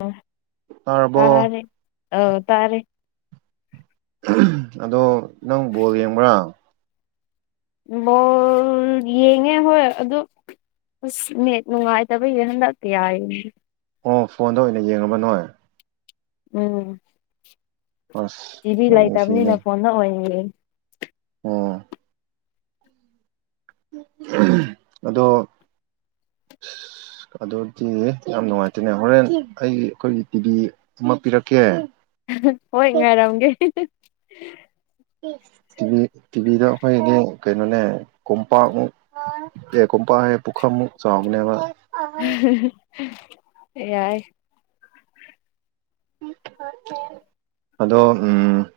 ꯎꯝ ꯇꯥꯔꯕꯣ ꯇꯥꯔꯦ ꯑ ꯇꯥꯔꯦ ꯑꯗꯣ ꯅꯪ ꯕꯣꯜ ꯌꯦꯡꯕ꯭ꯔꯥ ꯕꯣꯜ ꯌꯦꯡꯉꯦ ꯍꯣꯏ ꯑꯗꯨ ꯑꯁ ꯅꯦꯠ ꯅꯨꯡꯉꯥꯏꯇꯕꯩꯒꯤ ꯍꯟꯗꯛꯇꯤ ꯌꯥꯏꯅꯦ ꯑꯣ ꯐꯣꯟꯗꯣ ꯑꯣꯏꯅ ꯌꯦꯡꯉꯕ ꯅꯣꯏ ꯎꯝ ꯑꯁ ꯇꯤ ꯚꯤ ꯌꯥꯝ ꯅꯨꯡꯁꯤꯅꯦ ꯂꯩꯇꯕꯅꯤꯅ ꯐꯣꯟꯗ ꯑꯣꯏꯅꯤꯡꯌꯦ ꯑꯣ ꯑꯗꯣ [inaudible] ꯑ ꯑꯗꯨꯗꯤ ꯌꯥꯝ ꯅꯨꯡꯉꯥꯏꯇꯦꯅꯦ ꯍꯣꯔꯦꯟ ꯑꯩ ꯑꯩꯈꯣꯏꯒꯤ ꯇꯤꯚ ꯑꯃ ꯄꯤꯔꯛꯀꯦ ꯍꯣꯏ ꯉꯥꯏꯔꯝꯒꯦ ꯇꯤꯚꯤ ꯇꯤꯚꯤꯗ ꯑꯩꯈꯣꯏꯗꯤ ꯀꯩꯅꯣꯅꯦ ꯀꯣꯝꯄꯥꯛꯃꯨꯛ ꯑꯦ ꯀꯣꯨꯝꯄꯥ ꯍꯦ ꯄꯨꯈꯥ ꯑꯃꯨꯛ ꯆꯥꯎꯕꯅꯦꯕ ꯌꯥꯏ ꯑꯗꯣ ꯎꯝ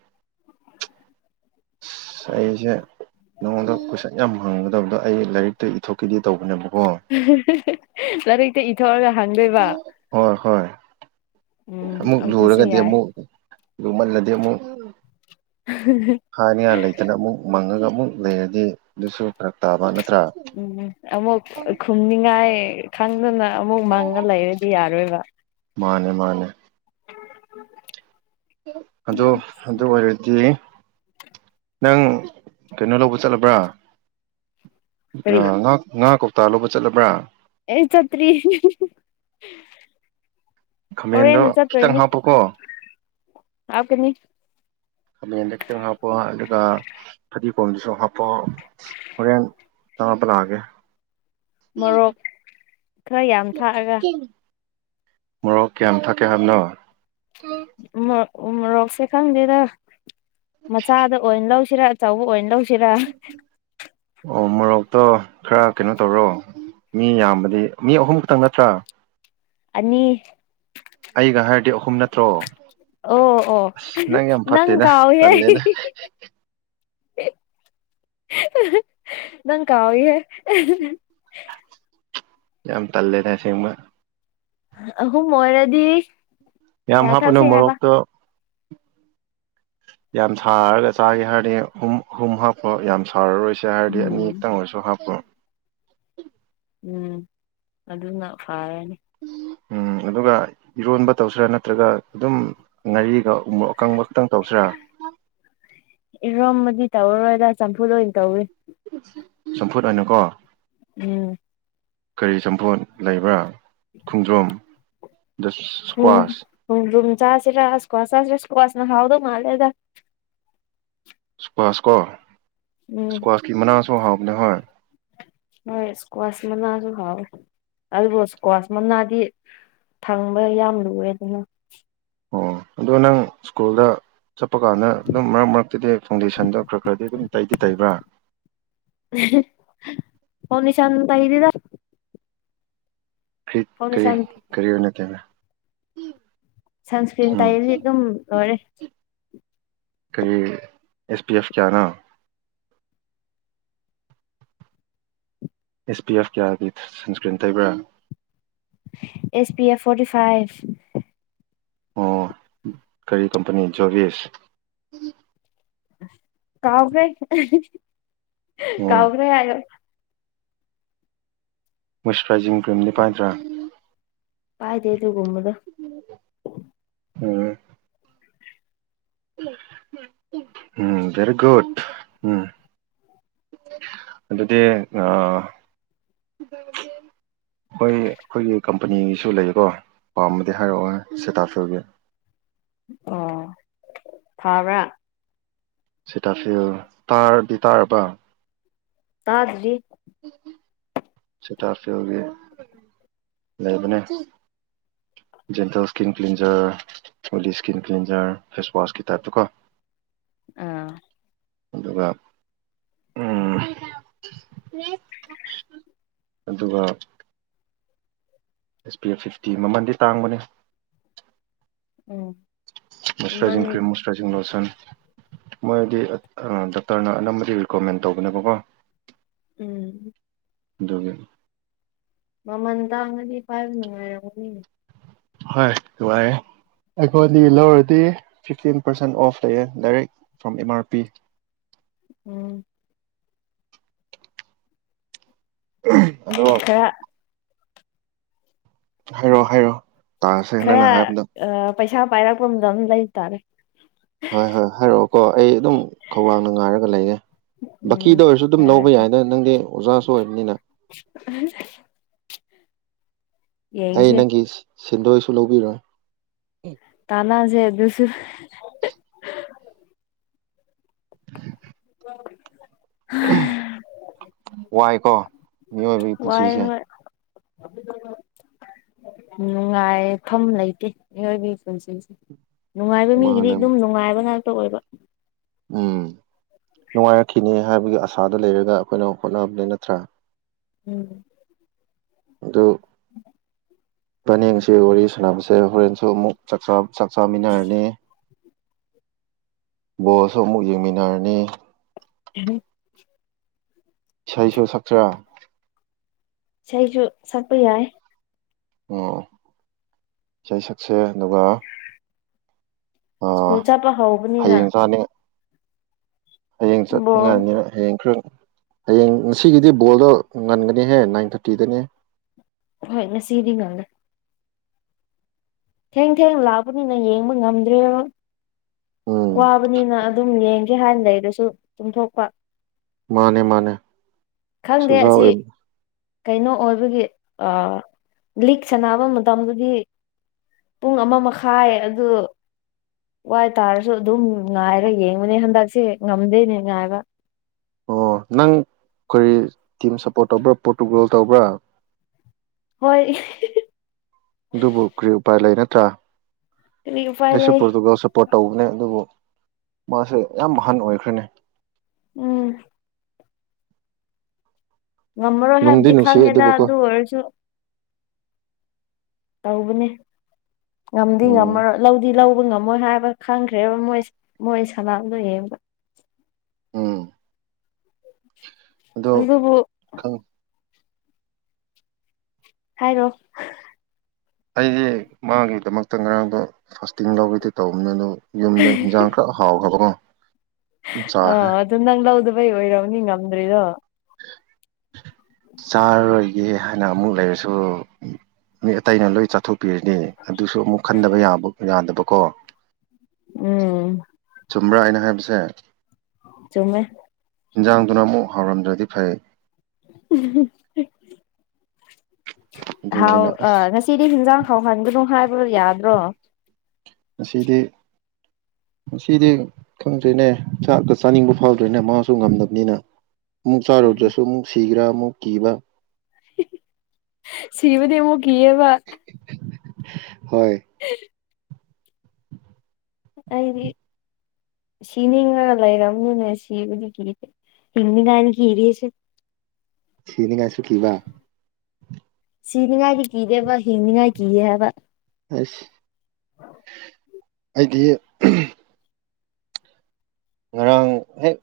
ꯑꯁ ꯑꯩꯁꯦ ꯅꯉꯣꯟꯗ ꯀꯣꯏꯁꯛ ꯌꯥꯝ ꯍꯪꯒꯗ ꯑꯗꯨꯗꯣ ꯑꯩ ꯂꯥꯏꯔꯤꯛꯇ ꯏꯊꯣꯛꯈꯤꯗꯦ ꯇꯧꯕꯅꯦꯕꯀꯣ ꯂꯥꯏꯔꯤꯛꯇ ꯏꯊꯧꯔꯒ ꯍꯥꯡꯗꯣꯏꯕ ꯍꯣꯏ ꯍꯣꯏ ꯎꯝ ꯑꯃꯨꯛ ꯑꯗꯨꯁꯨ ꯂꯨꯔꯒꯗꯤ ꯌꯥꯏ ꯑꯃꯨꯛ ꯂꯨꯝꯃꯜꯂꯗꯤ ꯑꯃꯨꯛ ꯍꯥꯏꯅꯤꯉꯥꯟ ꯂꯩꯇꯅ ꯑꯃꯨꯛ ꯃꯪꯉꯒ ꯑꯃꯨꯛ ꯂꯩꯔꯗꯤ ꯑꯗꯨꯁꯨ ꯐꯔꯛ ꯇꯥꯕ ꯅꯠꯇ꯭ꯔꯥ ꯎꯝ ꯑꯃꯨꯛ ꯈꯨꯝꯅꯤꯡꯉꯥꯏ ꯈꯪꯗꯅ ꯑꯃꯨꯛ ꯃꯪꯉ ꯂꯩꯔꯗꯤ ꯌꯥꯔꯣꯏꯕ ꯃꯥꯅꯦ ꯃꯥꯅꯦ [inaudible] ꯑꯗꯨ ꯑꯗꯨ ꯑꯣꯏꯔꯗꯤ ꯅꯪ ꯀꯩꯅꯣ ꯂꯧꯕ ꯆꯠꯂꯕ꯭ꯔꯥ ꯀꯔꯤ ꯉ ꯉꯥ ꯀ ꯇꯥꯂꯣꯕ ꯆꯠꯂꯕ꯭ꯔꯥ ꯑꯦ ꯆꯠꯇ꯭ꯔꯤ ꯈꯥꯃꯦꯟꯗꯣ ꯍꯦꯅ ꯆꯠ ꯈꯤꯇꯪ ꯏꯅꯤ ꯍꯥꯞꯄꯣꯀꯣ ꯍꯧ ꯀꯅꯤ꫰ ꯈꯥꯃꯦꯟꯗ ꯈꯤꯇꯪ ꯍꯥꯞꯄꯣ ꯑꯗꯨꯒ ꯐꯗꯤꯒꯣꯝꯗꯁꯨ ꯍꯥꯞꯄꯣ ꯍ ꯀ ꯇꯄꯂ ꯀ ꯃꯣꯔꯣꯛ ꯈꯔ ꯌꯥꯝ ꯊꯥꯛꯑꯒ ꯃꯣꯔꯣꯛ ꯀꯌꯥꯝ ꯊꯛꯀꯦ ꯍꯥꯏꯕꯅꯣ ꯣꯔꯣꯛ ꯃꯣꯔꯣꯛꯁꯦ ꯈꯪꯗꯦꯗ ꯃꯆꯥꯗ ꯑꯣꯏꯅ ꯂꯧꯁꯤꯔꯥ ꯑꯆꯧꯕ ꯑꯣꯏꯅ ꯂꯧꯁꯤꯔꯥ ꯍꯦꯔ ꯑꯣ ꯃꯣꯔꯣꯛꯇꯣ ꯈꯔ ꯀꯩꯅꯣ ꯇꯧꯔꯣ ꯃꯤ ꯌꯥꯝꯕꯗꯤ ꯃꯤ ꯑꯍꯨꯝ ꯈꯛꯇꯪ ꯅꯠꯇ꯭ꯔꯥ ꯑꯅꯤ ꯑꯩꯒ ꯍꯥꯏꯔꯗꯤ ꯑꯍꯨꯝ ꯅꯠꯇ꯭ꯔꯣ ꯑꯣ ꯑꯣ ꯑꯁ ꯌꯥꯝ ꯅꯪ ꯐꯠꯇꯦꯗ ꯀꯥꯎꯋꯤꯍꯦ ꯇꯜꯂꯦꯗ ꯅꯪ ꯀꯥꯎꯋꯤꯍꯦ ꯌꯥꯝ ꯇꯜꯂꯦꯗ ꯑꯁꯦꯡꯕ ꯑꯍꯨꯝ ꯑꫭꯏꯔꯗꯤ ꯌꯥꯝ ꯍꯥꯞꯄꯨꯅꯨ ꯃꯣꯔꯣꯛꯇꫭ ꯌꯥꯝ ꯁꯥꯔꯒ ꯆꯥꯒꯦ ꯍꯥꯏꯔꯗꯤ ꯑꯨꯝ ꯑꯍꯨꯝ ꯍꯥꯞꯄꫭ ꯌꯥꯝ ꯁꯥꯔꯔꯣꯏꯁꯤ ꯆꯥꯔꯗꯤ ꯎꯝ ꯑꯅꯤꯈꯛꯇꯪ ꯑꯣꯏꯔꯁꯨ ꯍꯥꯞꯄꫭ ꯎꯝ ꯑꯗꯨꯅ ꯐꯔꯅꯤ ꯎꯝ ꯑꯗꯨꯒ ꯏꯔꯣꯟꯕ ꯇꯧꯁꯤꯔꯥ ꯅꯠꯇ꯭ꯔꯒ ꯑꯗꯨꯝ ꯉꯥꯔꯤꯒ ꯎꯃꯣꯛ ꯑꯀꯪꯕ ꯈꯛꯇꯪ ꯇꯧꯁꯤꯔꯥ ꯏꯔꯣꯝꯕꯗꯤ ꯇꯧꯔꯔꯣꯏꯗ ꯆꯝꯐꯨꯠ ꯑꯣꯏꯅ ꯇꯧꯋꯦ ꯆꯝꯐꯨꯠ ꯑꯣꯏꯅꯀꯣ ꯎꯝ ꯀꯔꯤ ꯆꯝꯐꯣꯠ ꯂꯩꯕ꯭ꯔꯥ ꯈꯣꯡꯗ꯭ꯔꯨꯝ ꯗꯁ꯭ꯀ꯭ꯋꯥꯁ ꯈꫭꯡꯗꯔꯨꯝ ꯆꯥꯥꯁꯤꯔ ꯏꯁꯀꯋꯥꯁ ꯆꯥꯥꯁꯤꯔ ꯏꯁꯀꯋꯥꯁꯅ ꯍꯥꯎꯗꯧ ꯃꯥꯜꯂꯦꯗ ꯏꯁꯀ꯭ꯋꯥꯁ ꯀꯣ ꯎꯝ ꯏꯁꯀ꯭ꯋꯥꯁꯀꯤ ꯃꯅꯥꯁꯨ ꯍꯥꯎꯕꯅꯦ ꯍꯣꯏ ꯍꯣꯏ ꯏꯁꯀ꯭ꯋꯥꯁ ꯃꯅꯥꯁꯨ ꯍꯥꯎꯋꯦ ꯑꯗꯨꯕꯨ ꯏꯁꯀ꯭ꯋꯥꯁ ꯃꯅꯥꯗꯤ ꯊꯪꯕ ꯌꯥꯝ ꯂꯨꯋꯦ ꯑꯗꯨꯅ ꯑꯣ ꯑꯗꯣ ꯅꯪ ꯏꯁ꯭ꯀꯨꯜꯗ ꯆꯠꯄ ꯀꯥꯟꯗ ꯑꯗꯨꯝ ꯃꯔꯛ ꯃꯔꯛꯇꯗꯤ ꯐꯥꯎꯟꯗꯦꯁꯟꯗꯣ ꯈꯔ ꯈꯔꯗꯤ ꯑꯗꯨꯝ ꯇꯩꯗꯤ ꯇꯩꯕ꯭ꯔꯥ ꯐꯥꯎꯟꯗꯦꯁꯟ ꯇꯩꯗꯦꯗ ꯐꯤ ꯀꯔꯤ ꯐꯥꯎꯟꯗꯦꯁꯟ ꯀꯔꯤ ꯑꫭꯏꯅ ꯇꯩꯕ ꯁꯟꯁꯀ꯭ꯔꯤꯟ ꯇꯩꯗꯤ ꯑꯗꯨꯝ ꯂꯣꯏꯔꯦ ꯀꯔꯤ ꯑꯦꯁ ꯄꯤ ꯑꯦꯐ ꯀꯌꯥꯅꫭ ꯑꯦꯁ ꯄꯤ ꯑꯦꯐ ꯀꯌꯥꯒꯤ ꯁꯟꯁꯀ꯭ꯔꯤꯟ ꯇꯩꯕ꯭ꯔꯥ S P F forty five ꯑꯣ ꯀꯔꯤ ꯀꯝꯄꯅꯤ ꯖꯣꯔꯤꯁ ꯀꯥꯎꯒ꯭ꯔꯦ ꯑꯣ ꯀꯥꯎꯒ꯭ꯔꯦ ꯍꯥꯏꯔ ꯃꯣꯏꯆꯔꯥꯏꯖꯤꯡ ꯀ꯭ꯔꯤꯝ ꯗꯤꯄꯥꯏꯗ꯭ꯔꯥ ꯄꯥꯏꯗꯦ ꯑꯗꯨꯒꯨꯝꯕꯗꫭ ꯎꯝ ꯎꯝ ꯚꯦꯔꯤꯒꯨꯠ ꯎꯝ ꯑꯗꯨꯗꯤ ꯑ ꯍꯣꯏ ꯑꯩꯈꯣꯏꯒꯤ ꯀꯝꯄꯅꯤꯒꯤꯁꯨ ꯂꯩꯀꯣ ꯄꯥꯝꯕꯃꯗꯤ ꯍꯥꯏꯔꯛꯑꯣ ꯁꯦꯇꯥꯁꯨꯔꯒꯤ ꯑꯣ ꯐꯥꯕ꯭ꯔꯥ ꯁꯤꯇꯁꯨꯔ ꯇꯥꯗꯤ ꯇꯥꯔꯕꯥ ꯇꯥꯗ꯭ꯔꯤ ꯁꯤꯇꯥꯁꯨꯔꯒꯤ ꯂꯩꯕꯅꯦ ꯖꯦꯟꯇꯜ ꯁ꯭ꯀꯤꯟ ꯀ꯭ꯂꯤꯟꯖꯔ ꯍꯂꯤ ꯁ꯭ꯀꯤꯟ ꯀ꯭ꯂꯤꯟꯖꯔ ꯐꯦꯁꯋꯥꯁꯀꯤ ꯇꯥꯏꯞꯇ ꯀꯣ ꯑꯥ ꯑꯗꯨꯒ ꯎꯝ ꯑꯗꯨꯒ ꯑꯦꯁ ꯄꯤ ꯑꯦꯐ ꯐꯤꯐꯇꯤ ꯃꯃꯜꯗꯤ ꯇꯥꯡꯕꯅꯦ ꯎꯝ ꯃꯣꯏꯁꯔꯖꯤꯡ ꯃꯃꯜ ꯀ꯭ꯔꯤꯝ ꯃꯣꯏꯁꯔꯖꯤꯡ ꯂꯣꯁꯟ ꯃꯣꯏꯗꯤ ꯑ ꯗꯣꯛꯇꯔꯅ ꯑꯅꯝꯕꯗꯤ ꯔꯤꯀꯃꯦꯟ ꯇꯧꯕꯅꯦꯕꯀꯣ ꯎꯝ ꯑꯗꯨꯒꯤ ꯃꯃꯜ ꯇꯥꯡꯉꯗꯤ ꯄꯥꯏꯕ ꯅꯨꯡꯉꯥꯏꯔꯒꯅꯤꯅꯦ ꯍꯣꯏꯕꯥꯔꯦ ꯑꯩꯈꯣꯏꯗꯤ ꯂꯧꯔꯗꯤ ꯐꯤꯐꯇꯤꯟ ꯄꯥꯔꯁꯦꯟ ꯑꯣꯐ ꯂꯩꯌꯦ direct from M R P ꯎꯝ ꯑꯗꯣ ꯇ ꯍꯥꯏꯔꯛꯑꯣ ꯍꯥꯏꯔꯛꯑꯣ ꯈꯔ ꯄꯩꯁꯥ ꯄꯥꯏꯔꯛꯄ ꯑꯗꯝ ꯂꯩꯇꯥꯔꯦ ꯍꯣꯏ ꯍꯣꯏ ꯍꯥꯏꯔꯛꯑꯣꯀꯣ ꯑꯩ ꯑꯗꯨꯝ ꯈꯧꯔꯥꯡꯅ ꯉꯥꯏꯔꯒ ꯂꯩꯒꯦ ꯕꯀꯤꯗ ꯎꯝ ꯑꯣꯏꯔꯁꯨ ꯑꯗꯨꯝ ꯂꯧꯕ ꯍꯥꯏꯔꯛꯀꯦ ꯌꯥꯏꯅ ꯅꯪꯗꯤ ꯑꯣꯖꯥꯁꯨ ꯑꯣꯏꯕꯅꯤꯅ ꯑ ꯑꯩ ꯌꯦꯡꯁꯦ ꯅꯪꯒꯤ ꯁꯤꯦꯟꯗꯣꯏꯁꯨ ꯂꯧꯕꯤꯔꯣꯏ ꯇꯥꯟꯁꯦ ꯑꯗꯨꯁꯨ [unintelligible] ꯋꯥꯏ ꯀꯣ ꯋꯥꯏ ꯍꯣꯏ ꯅꯨꯡꯉꯥꯏꯐꯝꯝ ꯂꯩꯇꯦ ꯃꯤꯑꯣꯏꯕꯒꯤ ꯄꯨꯟꯁꯤꯡꯁꯦ ꯅꯨꯡꯉꯥꯏꯕ ꯃꯤꯒꯤꯗꯤ ꯃꯥꯅꯦ ꯑꯗꯨꯝ ꯅꯨꯡꯉꯥꯏꯕ ꯉꯥꯛꯇ ꯑꯣꯏꯕ ꯎꯝ ꯅꯨꯡꯉꯥꯏꯔꯛꯈꯤꯅꯤ ꯍꯥꯏꯕꯒꯤ ꯑꯁꯥꯗ ꯂꯩꯔꯒ ꯑꯩꯈꯣꯏꯅ ꯍꯣꯠꯅꯕꯅꯦ ꯅꯠꯇ꯭ꯔꯥ ꯎꯝ ꯑꯣ ꯎꯝ ꯐꯅꯦꯡꯁꯤ ꯋꯥꯔꯤ ꯁꯥꯟꯅꯕꯁꯦ ꯍꯣꯔꯦꯟꯁꯨ ꯑꯃꯨꯛ ꯆꯥꯛ ꯆꯃꯤꯟꯅꯔꯅꯤ ꯕꯣꯜꯁꯨ ꯑꯃꯨꯛ ꯌꯦꯡꯃꯤꯟꯅꯔꯅꯤ ꯎꯝ ꯏꯁꯩꯁꯨ ꯁꯛꯆꯔꯥ ꯏꯁꯩꯁꯨ ꯁꯛꯄ ꯌꯥꯏ ꯑꯣ ꯏꯁꯩ ꯁꯛꯁꯦ ꯑꯗꯨꯒ ꯁ꯭ꯀꯨꯜ ꯆꯠꯄ ꯍꯧꯕꯅꯤꯅ ꯍꯌꯦꯡ ꯆꯥꯅꯤ ꯍꯌꯦꯡ ꯕꯣꯜ ꯆꯠꯅꯤꯡꯉꯥꯏꯅꯤꯅ ꯍꯌꯦꯡ ꯈꯔ ꯍꯌꯦꯡ ꯉꯁꯤꯒꯤꯗꯤ ꯕꯣꯜꯗꯣ ꯉꯟꯒꯅꯤꯍꯦ ꯅꯥꯏꯟ ꯊꯥꯔꯇꯤꯗꯅꯦ ꯍꯣꯏ ꯉꯁꯤꯗꯤ ꯉꯗ ꯊꯦꯡ ꯊꯦꯡ ꯂꯥꯛꯕꯅꯤꯅ ꯌꯦꯡꯕ ꯉꯝꯗ꯭ꯔꯦ ꯎꯝ ꯋꯥꯕꯅꯤꯅ ꯑꯗꯨꯝ ꯌꯦꯡꯒꯦ ꯍꯥꯟꯅ ꯂꯩꯔꯁꯨ ꯇꯨꯝꯊꯣꯛꯄ ꯃꯥꯅꯦ ꯃꯥꯅꯦ ꯈꯪꯗꯦ ꯁꯨꯖꯥ ꯑꯣꯏꯕ ꯑꯁꯤ ꯀꯩꯅꯣ ꯑꯣꯏꯕꯒꯤ ꯑ ꯂꯤꯛ ꯁꯥꯟꯅꯕ ꯃꯇꯝꯗꯗꯤ ꯄꯨꯡ ꯑꯃ ꯃꯈꯥꯏ ꯑꯗꯨ ꯋꯥꯏ ꯇꯥꯔꯁꯨ ꯑꯗꯨꯝ ꯉꯥꯏꯔ ꯌꯦꯡꯕꯅꯦ ꯍꯟꯗꯛꯁꯦ ꯉꯝꯗꯦꯅꯦ ꯉꯥꯏꯕ ꯑꯣ ꯅꯪ ꯑꯩꯈꯣꯏ ꯇꯤꯝ ꯁꯞꯄꯣꯔꯠ ꯇꯧꯕ꯭ꯔꯥ ꯄ꯭ꯔꯣꯇꯨꯒꯣꯜ ꯇꯧꯕ꯭ꯔꯥ ꯍꯣꯏ ꯑꯗꯨꯕꯨ ꯀꯔꯤ ꯎꯄꯥꯏ ꯂꯩ ꯅꯠꯇ꯭ꯔꯥ ꯀꯔꯤ ꯎꯄꯥꯏ ꯑꯩꯁꯨ ꯂꯩ ꯄꯣꯔꯇꯨꯒꯜ ꯄꯣꯔꯠ ꯇꯧꯕꯅꯦ ꯑꯗꯨꯕꯨ ꯃꯥꯁꯦ ꯌꯥꯝ ꯑꯍꯟ ꯑꯣꯏꯈ꯭ꯔ‌ꯦꯅ‌ꯦ ꯎꯝ ꯉꯝꯃꯔꯣꯏ ꯅꯨꯡꯗꯤ ꯍꯥꯏꯕꯗꯤ ꯅꯨꯡꯁꯤ ꯈꯪꯉꯦꯗ ꯑꯗꯨꯕꯨꯀꯣ ꯑꯗꯨ ꯑꯣꯏꯔꯁꯨ ꯇꯧꯕꯅꯦ ꯉꯝꯗꯤ ꯎꯝ ꯉꯝꯃꯔꯣꯏ ꯂꯧꯗꯤ ꯂꯧꯕ ꯉ ꯃꯣꯏ ꯍꯥꯏꯕ ꯈꯪꯈ꯭ꯔꯦꯕ ꯃꯣꯏ ꯃꯣꯏ ꯁꯥꯅꯕꯗꫭ ꯌꯦꯡꯕ ꯎꯝ ꯑꯗꯣ ꯑꯗꯨꯕꯨ ꯈꯪ ꯍꯥꯏꯔꯣ ꯑꯩꯁꯦ ꯃꯥꯒꯤꯗꯃꯛꯇ ꯉꯔꯥꯡꯗꯣ ꯐꯥꯁꯇꯤꯡ ꯂꯧꯒꯗꯤ ꯇꯧꯕꯅꯦ ꯑꯗꯣ ꯌꯨꯝꯗ ꯍꯤꯟꯖꯥꯡ ꯈꯔ ꯍꯥꯎ ꯈꯔꯕꯀꯣ ꯑ ꯑꯗꯨꯝ ꯅꯪ ꯂꯧꯗꯕꯩ ꯑꯣꯏꯔꯧꯅꯤ ꯉꯝꯗ꯭ꯔꯤꯗꯣ ꯆꯥꯔꯣꯏꯒꯦ ꯍꯥꯏꯅ ꯑꯃꯨꯛ ꯂꯩꯔꯁꯨ ꯃꯤ ꯑꯇꯩꯅ ꯂꯣꯏ ꯆꯥꯊꯣꯛ ꯄꯤꯔꯅꯤ ꯑꯗꯨꯁꯨ ꯑꯃꯨꯛ ꯈꯟꯗꯕ ꯌꯥ ꯌꯥꯗꯕꯀꯣ ꯎꯝ ꯆꯨꯝꯕ꯭ꯔꯥ ꯑꯩꯅ ꯍꯥꯏꯕꯁꯦ ꯆꯨꯝꯃꯦ ꯏꯟꯖꯥꯡꯗꯨꯅ ꯑꯃꯨꯛ ꯍꯥꯎꯔꯝꯗ꯭ꯔꯗꯤ ꯐꯩ ꯑꯗꯨꯒꯤ ꯍꯥꯎ ꯑꯩꯅ ꯑꯁ ꯑ ꯁꯤꯗꯤ ꯍꯤꯟꯖꯥꯡ ꯍꯥꯎꯍꯟꯒꯅꯨ ꯍꯥꯏꯕ ꯌꯥꯗ꯭ꯔꯣ ꯉꯁꯤꯗꯤ ꯉꯗꯤ ꯈꯪꯗ꯭ꯔꯦꯅꯦ ꯆꯥꯛꯇ ꯆꯥꯅꯤꯡꯕ ꯐꯥꯎꯗ꯭ꯔꯦꯅꯦ ꯃꯥꯁꯨ ꯉꯝꯗꯕꯅꯤꯅ ꯑꯃꯨꯛ ꯆꯥꯔꯨꯗ꯭ꯔꯁꯨ ꯑꯃꯨꯛ ꯁꯤꯈ꯭ꯔꯥ ꯑꯃꯨꯛ ꯀꯤꯕ ꯁꯤꯕꯗꯤ ꯃꯨꯛ ꯀꯑꯕ ꯍꯣꯏ ꯑꯦ ꯑꯩꯗꯤ ꯁꯤꯅꯤꯉꯔ ꯂꯩꯔꯝꯅꯤꯅꯦ ꯁꯤꯕꯨꯗꯤ ꯀꯤꯔꯦ ꯍꯤꯡꯅꯤꯡꯉꯥꯏꯅ ꯀꯤꯔꯤꯁꯦ ꯁꯤꯅꯤ ꯉꯥꯏꯁꯨ ꯀꯤꯕ ꯁꯤꯅꯤꯡꯉꯥꯏꯗꯤ ꯀꯤꯗ‌ꯦꯕ ꯍꯤꯡꯅꯤꯡꯉꯥꯏ ꯀꯤꯑ ꯍꯥꯏꯕ ꯑꯁ ꯑꯩꯗꯤ ꯉꯔꯥꯡ ꯍꯦꯛ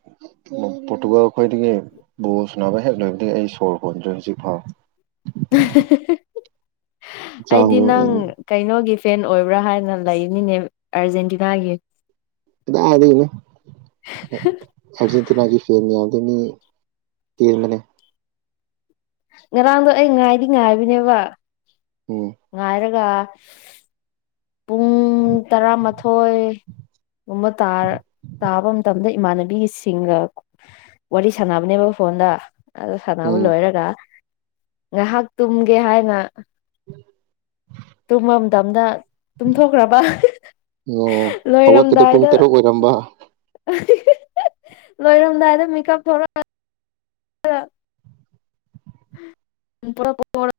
ꯄꯣꯔꯇꯨꯒꯥꯜ ꯈꯈꯣꯏꯗꯒꯤ ꯕꯣ ꯁꯨꯅꯕ ꯍꯦꯛ ꯂꯣꯏꯕꯗꯒꯤ ꯑꯩ ꯁꯣꯔ ꯍꯣꯟꯗ꯭ꯔꯦ ꯍꯧꯖꯤꯛ ꯐꯥꯎ ꯑꯩꯗꯤ ꯍꯛꯆꯥꯡꯗꯣ ꯅꯪ ꯎꯝ ꯀꯩꯅꯣꯒꯤ ꯐꯦꯟ ꯑꯣꯏꯕ꯭ꯔꯥ ꯍꯥꯏꯅ ꯂꯩꯅꯤꯅꯦ ꯑꯥꯔꯖꯦꯟꯇꯤꯅꯥꯒꯤ ꯀꯗꯥꯏꯗꯩꯔꯥ ꯑꯔꯖꯦꯟꯇꯤꯅꯥꯒꯤ ꯐꯦꯔꯅꯤ ꯌꯥꯗ ꯃꯤ ꯇꯝꯃꯅꯦ ꯉꯔꯥꯡꯗꯣ ꯑꯩ ꯉꯥꯏꯗꯤ ꯉꯥꯏꯕꯅꯦꯕ ꯎꯝ ꯉꯥꯏꯔꯒ ꯄꯨꯡ ꯇꯔꯥꯃꯊꯣꯏ ꯒꯨꯝꯕ ꯇꯥ ꯇꯥꯕ ꯃꯇꯝꯗ ꯏꯃꯥꯟꯅꯕꯤꯒꯤꯁꯤꯡꯒ ꯋꯥꯔꯤ ꯁꯥꯟꯅꯕꯅꯦꯕ ꯐꯣꯟꯗ ꯑꯗꯨ ꯁꯥꯟꯅꯕ ꯎꯝ ꯂꯣꯏꯔꯒ ꯉꯥꯏꯍꯥꯛ ꯇꯨꯝꯒꯦ ꯍꯥꯏꯅ [inaudible] ꯇꯨꯝꯃꯝꯗꯝꯅ ꯇꯨꯝꯊꯣꯛꯈ꯭ꯔꯕ ꯑꯣ ꯍꯧꯒꯠꯄꯗꯣ ꯄꯨꯡ ꯂꯣꯏꯔꯝꯗꯥꯏꯗ ꯇꯔꯨꯛ ꯑꯣꯏꯔꯝꯕ ꯂꯣꯏꯔꯝꯗꯥꯏꯗ ꯃꯤꯀꯞ ꯊꯔꯛ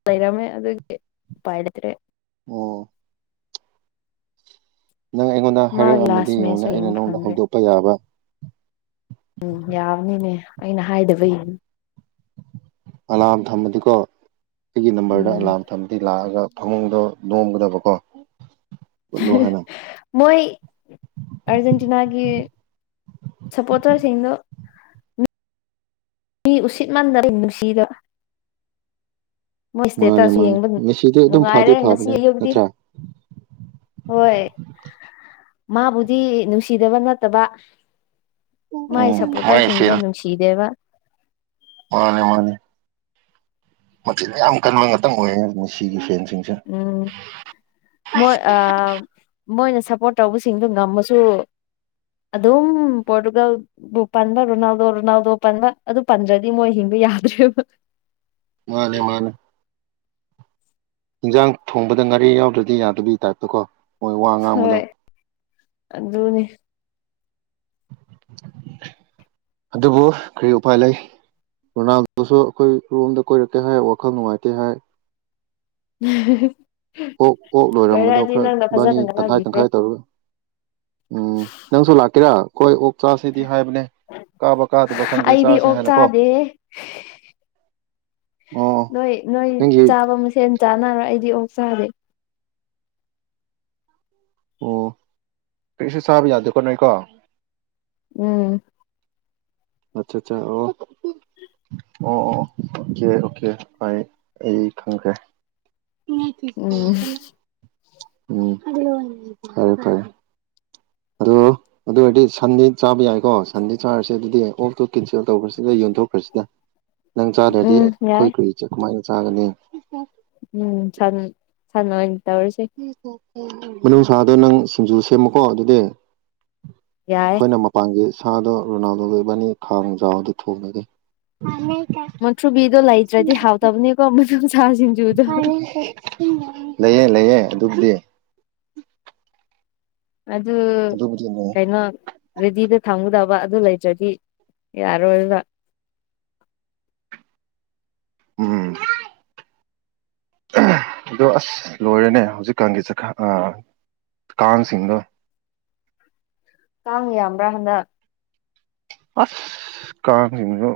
ꯃꯄꯔꯃꯦ ꯑ ꯄꯥꯏꯇꯔꯦ [unintelligible] ꯑꯣ ꯅꯪ ꯑꯩꯉꯣꯟꯗ ꯃꯥꯒꯤ ꯍꯥꯏꯔꯛꯑꯃꯗꯤ ꯂꯥꯁ ꯌꯦꯡꯉꯣꯅꯦ ꯃꯦꯠꯁꯁꯨ ꯑꯩꯅ ꯌꯦꯡꯕ ꯅꯪꯟꯗ ꯐꯪꯗ꯭ꯔꯦ ꯍꯧꯗꯣꯛꯄ ꯌꯥꯕ ꯎꯝ ꯌꯥꯕꯅꯤꯅꯦ ꯑꯩꯅ ꯍꯥꯏꯗꯕꯒꯤ ꯑꯂꯥꯔꯝ ꯊꯝꯃꯗꯤꯀꯣ ꯑꯩꯒꯤ ꯅꯝꯕꯔꯗ ꯎꯝ ꯑꯂꯥꯝ ꯃꯇꯝꯝꯗꯤ ꯂꯥꯛꯑꯒ ꯐꯃꯨꯡꯗꯣ ꯅꯣꯝꯒꯗꯕꯀꯣ ꯎꯠꯂꯣ ꯍꯥꯏꯅ ꯃꯣꯏ ꯑꯔꯖꯦꯟꯇꯤꯅꯥꯒꯤ ꯁꯄꯣꯇ꯭ꯔꯥ ꯁꯤꯗ ꯃꯤ ꯎꯁꯤꯠ ꯃꯥꯟꯗꯔ ꯅꯨꯡꯁꯤꯗ ꯃꯣꯏ ꯃꯥꯅꯦ ꯏꯁꯇꯦꯇꯁꯨ ꯃꯥꯅꯦ ꯌꯦꯡꯕ ꯃꯦꯁꯤꯗꯤ ꯑꯗꯨꯝ ꯐꯗꯤ ꯅꯨꯡꯉꯥꯏꯔꯦ ꯉꯁꯤ ꯐꯕꯅꯦ ꯑꯌꯨꯛꯇꯀꯤ ꯅꯠꯇ꯭ꯔꯥ ꯍꯣꯏ ꯃꯥꯕꯨꯗꯤ ꯅꯨꯡꯁꯤꯗꯕ ꯅꯠꯇꯕ ꯃꯥꯏ ꯎꯝ ꯁꯄꯣꯇꯔꯁꯤꯡꯗꯣ ꯐꯦꯟ ꯅꯨꯡꯁꯤꯗꯦꯕ ꯃꯥꯅꯦ ꯃꯥꯅꯦ ꯃꯆꯤꯟ ꯌꯥꯝ ꯀꯟꯕ ꯉꯥꯛꯇꯪ ꯑꯣꯏꯌꯦ ꯃꯤꯁꯤꯒꯤ ꯐꯦꯟꯁꯤꯡꯁꯦ ꯎꯝ ꯃꯣꯏ ꯃꯣꯏꯅ ꯁꯞꯄꯣꯔꯠ ꯇꯧꯕꯁꯤꯡꯗꯣ ꯉꯝꯃꯁꯨ ꯑꯗꯝ ꯄꯣꯔꯔꯇꯨꯒꯜ ꯕꯨ ꯄꯟꯕ ꯔꯣꯅꯥꯜꯗꯣ ꯔꯣꯅꯥꯜꯗꯣ ꯄꯟꯕ ꯑꯗꯨ ꯄꯟꯗ꯭ꯔꯗꯤ ꯃꯣꯏ ꯍꯤꯡꯕ ꯌꯥꯗ꯭ꯔꯦꯕ ꯃꯥꯅꯦ ꯃꯥꯅꯦ ꯏꯟꯖꯥꯡ ꯊꯣꯡꯕꯗ ꯉꯥꯔꯤ ꯌꯥꯎꯗ꯭ꯔꯗꯤ ꯌꯥꯗꯕꯩ ꯇꯥꯏꯞꯇ ꯀꯣ ꯃꯣꯏ ꯋꯥ ꯉꯥꯡꯕꯗꯣ ꯑꯗꯨꯅꯤ [unintelligible] ꯑꯗꯨꯕꯨ ꯀꯔꯤ ꯎꯄꯥꯏ ꯂꯩ ꯔꯣꯅꯥꯜꯗꯣꯁꯨ ꯑꯩꯈꯣꯏ ꯔꯣꯝꯗ ꯀꯣꯏꯔꯛꯀꯦ ꯍꯥꯏ ꯋꯥꯈꯜ ꯅꯨꯡꯉꯥꯏꯇꯦ ꯍꯥꯏ ꯎꯝ [unintelligible] ꯑꯣꯛ ꯑꯣꯛ ꯂꯣꯏꯔꯝꯕꯗꯣ ꯈꯔ ꯏꯕꯥꯅꯤ ꯐꯖꯅ ꯇꯪꯈꯥꯏ ꯉꯥꯡꯕꯤꯈ꯭ꯔꯣ ꯇꯪꯈꯥꯏ ꯇꯧꯔꯒ ꯎꯝ ꯅꯪꯁꯨ ꯂꯥꯛꯀꯦꯔꯥ ꯑꯩꯈꯣꯏ ꯑꫭꯛ ꯆꯥꯁꯤꯗꯤ ꯍꯥꯏꯕꯅꯦ ꯀꯥꯕ ꯀꯥꯗꯕ ꯈꯪꯗꯦ ꯑꯩꯗꯤ ꯆꯥꯁꯦ ꯑꯣꯛ ꯍꯥꯏꯅ ꯀꯣ ꯆꯥꯗꯦ ꯑꯣ ꯅꯣꯏ ꯅꯣꯏ ꯅꯪꯒꯤ ꯆꯥꯕ ꯃꯁꯦꯟ ꯆꯥꯅꯔꯣꯏ ꯑꯩꯗꯤ ꯑꯣꯛ ꯆꯥꯗꯦ ꯑꯣ ꯀꯔꯤꯁꯨ ꯆꯥꯕ ꯌꯥꯗꯦꯀꫭ ꯅꯣꯏꯀꯣ ꯎꯝ ꯑꯠꯆꯠꯆꯥ ꯑꯣ ꯑꯣ ꯑꯣ ꯑꯣꯀꯦ ꯑꯣꯀꯦ ꯑꯩ ꯑꯩ ꯈꯪꯈ꯭ꯔꯦ ꯎꯝ ꯎꯝ ꯈꯔꯦ ꯐꯔꯦ [unintelligible] ꯑꯗꯨ ꯑꯗꯨ ꯑꯣꯏꯔꯗꯤ ꯁꯟꯗꯤ ꯆꯥꯕ ꯌꯥꯏꯀꯣ ꯁꯟꯗꯤ ꯆꯥꯔꯁꯦ ꯑꯗꯨꯗꯤ ꯑꯣꯛ ꯇꯨ ꯀꯦꯟꯁꯦꯜ ꯇꯧꯈ꯭ꯔꯁꯤꯗ ꯌꯣꯟꯊꯣꯛꯈ꯭ꯔꯁꯤꯗ ꯅꯪ ꯆꯥꯗ꯭ꯔꯗꯤ ꯎꯝ ꯑꯩꯈꫭꯏ ꯌꯥꯏ ꯀ꯭ꯔꯨꯏ [unintelligible] ꯁꯤ ꯀꯨꯃꯥꯏ ꯆꯒꯅꯤ ꯎꯝ ꯁꯟ ꯑꫭꯏ ꯁꯟ ꯑꯣꯏ ꯇꯧꯔꯁꯤ ꯃꯅꯨꯡꯁꯥꯗꯣ ꯅꯪ ꯁꯤꯡꯖꯨ ꯁꯦꯝꯃꯨꯀꯣ ꯑꯗꯨꯗꯤ ꯌꯥꯏ ꯑꯩꯈꯣꯏꯅ ꯃ ꯃꯄꯥꯟꯒꯤ ꯁꯥꯗꯣ ꯔꯣꯅꯥꯜꯗꯣꯒ ꯏꯕꯥꯅꯤ ꯈꯥꯡꯖꯥꯎꯗ ꯊꯣꯡꯂꯒꯦ ꯑ [unintelligible] ꯃꯨꯛꯊ꯭ꯔꯨꯕꯤꯗꯣ ꯂꯩꯇ꯭ꯔꯗꯤ ꯍꯥꯎꯇꯕꯅꯤꯀꯣ ꯃꯅꯨꯡ ꯁꯥꯁꯤ ꯂꯩꯌꯦ ꯂꯩꯌꯦ ꯑꯗꯨꯕꯨꯗꯤ ꯑꯗꯨ ꯑꯗꯨꯕꯨꯗꯤ ꯂꯩꯌꯦ ꯀꯩꯅꯣ ꯔꯦꯗꯤꯗ ꯊꯝꯒꯨꯗꯕ ꯑꯗꯨ ꯂꯩꯇ꯭ꯔꯗꯤ ꯌꯥꯔꯣꯏꯕ ꯎꯝ ꯑꯗꯣ ꯑꯁ ꯂꯣꯏꯔꯦꯅꯦ ꯍꯧꯖꯤꯛꯀꯥꯟꯒꯤ ꯆꯠ ꯑꯥ ꯀꯥꯡ ꯁꯤꯡꯗꫭ ꯀꯥꯡ ꯌꯥꯝꯕ꯭ꯔꯥ ꯍꯟꯗꯛ ꯑꯁ ꯀꯥꯡꯁꯤꯡꯁꯨ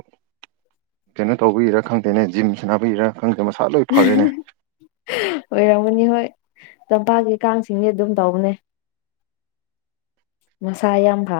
ꯀꯩꯅꯣ ꯇꯧꯕꯔꯥ ꯈꯪꯗꯦꯅꯦ ꯖꯤꯝꯁꯥꯟꯅꯕꯩꯔꯥ ꯀꯟꯒ ꯃꯁꯥ ꯂꯣꯏ ꯐꯔꯦꯅꯦ ꯑꯣꯏꯔꯝꯒꯅꯤ ꯍꯣꯏ ꯇꯝꯄꯥꯛꯀꯤ ꯀꯥꯡꯁꯤꯡꯗꯤ ꯑꯗꯨꯝ ꯇꯧꯕꯅꯦ ꯃꯁꯥ ꯌꯥꯝꯒ